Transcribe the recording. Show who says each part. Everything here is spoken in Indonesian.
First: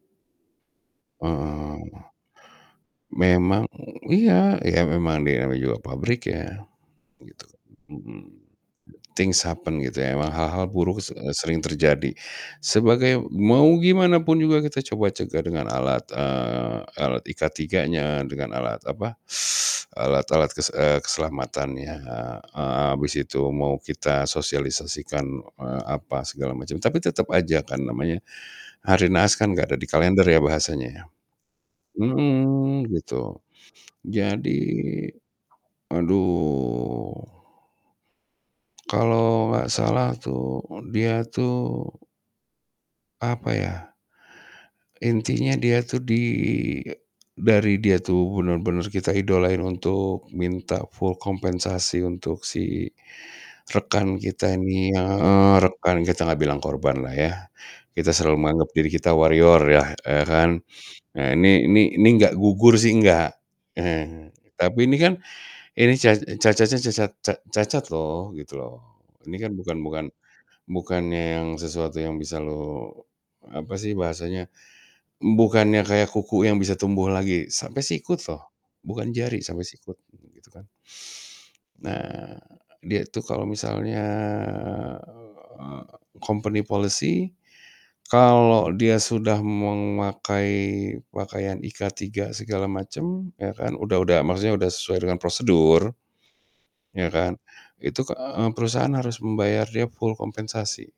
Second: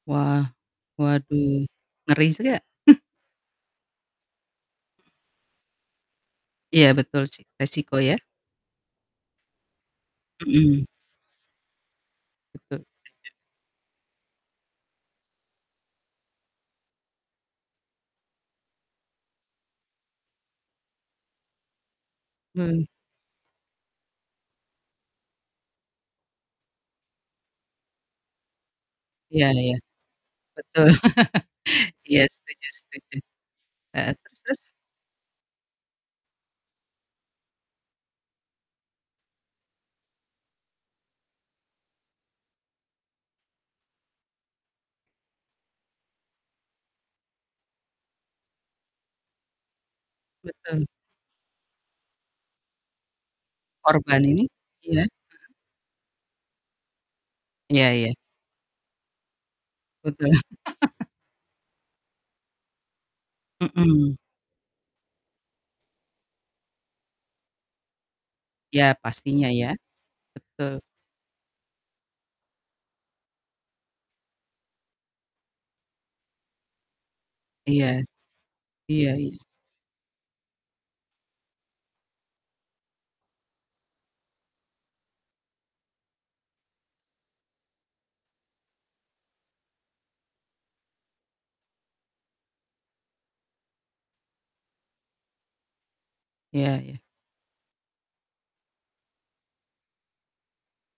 Speaker 1: Wah, waduh.
Speaker 2: Eee,
Speaker 1: Ngeri s juga.
Speaker 2: memang iya, iya memang dia namanya juga pabrik ya.
Speaker 1: Iya, betul sih.
Speaker 2: Gitu,
Speaker 1: Risiko ya?
Speaker 2: mhm. Things happened gitu ya. Memang hal-hal
Speaker 1: Mhm.
Speaker 2: buruk se sering terjadi.
Speaker 1: Betul.
Speaker 2: Sebagai mau gimanapun juga kita coba cegah dengan alat, eee alat IK3-nya, dengan alat apa, alat-alat kes eee, keselamatannya. Eee
Speaker 1: Hmm.
Speaker 2: heeh, abis itu mau kita sosialisasikan, eee, apa segala macam. Tapi tetep aja kan namanya, hari naas
Speaker 1: Iya
Speaker 2: kan
Speaker 1: iya.
Speaker 2: gak ada di kalender ya
Speaker 1: Betul.
Speaker 2: bahasanya ya.
Speaker 1: Iya, setuju
Speaker 2: Mhm,
Speaker 1: setuju.
Speaker 2: gitu.
Speaker 1: Heeh, terus terus?
Speaker 2: Jadi aduh. Kalau gak salah tuh dia tuh apa ya, intinya dia tuh di eee, dari dia tuh bener-bener kita idolain untuk minta
Speaker 1: Betul.
Speaker 2: full kompensasi untuk si rekan
Speaker 1: Korban ini?
Speaker 2: kita ini
Speaker 1: Iya, heeh.
Speaker 2: heeh, rekan, kita gak bilang korban lah ya.
Speaker 1: Iya
Speaker 2: Kita
Speaker 1: iya.
Speaker 2: selalu menganggap diri kita "warrior" yah, eee,
Speaker 1: Betul.
Speaker 2: kan. Ah ini ini ini nggak gugur sih, nggak.
Speaker 1: Mhm.
Speaker 2: Tapi ini kan, ini ca cacatnya cacat ca cacat loh, gitu loh.
Speaker 1: Ya,
Speaker 2: Ini kan
Speaker 1: pastinya ya.
Speaker 2: bukan bukan
Speaker 1: Betul.
Speaker 2: bukannya yang sesuatu yang bisa lo apa sih bahasanya, bukannya kayak kuku yang bisa tumbuh lagi, sampai
Speaker 1: Iya.
Speaker 2: sikut loh. Bukan
Speaker 1: Iya iya.
Speaker 2: jari, sampai sikut, gitu kan. Nah, dia itu kalau misalnya, eee, company policy, kalau dia sudah memakai pakaian IK3 segala macem, ya kan. Udah udah maksudnya sudah sesuai dengan prosedur,
Speaker 1: Iya iya.
Speaker 2: ya kan. Itu ke eee, perusahaan harus membayar dia full kompensasi.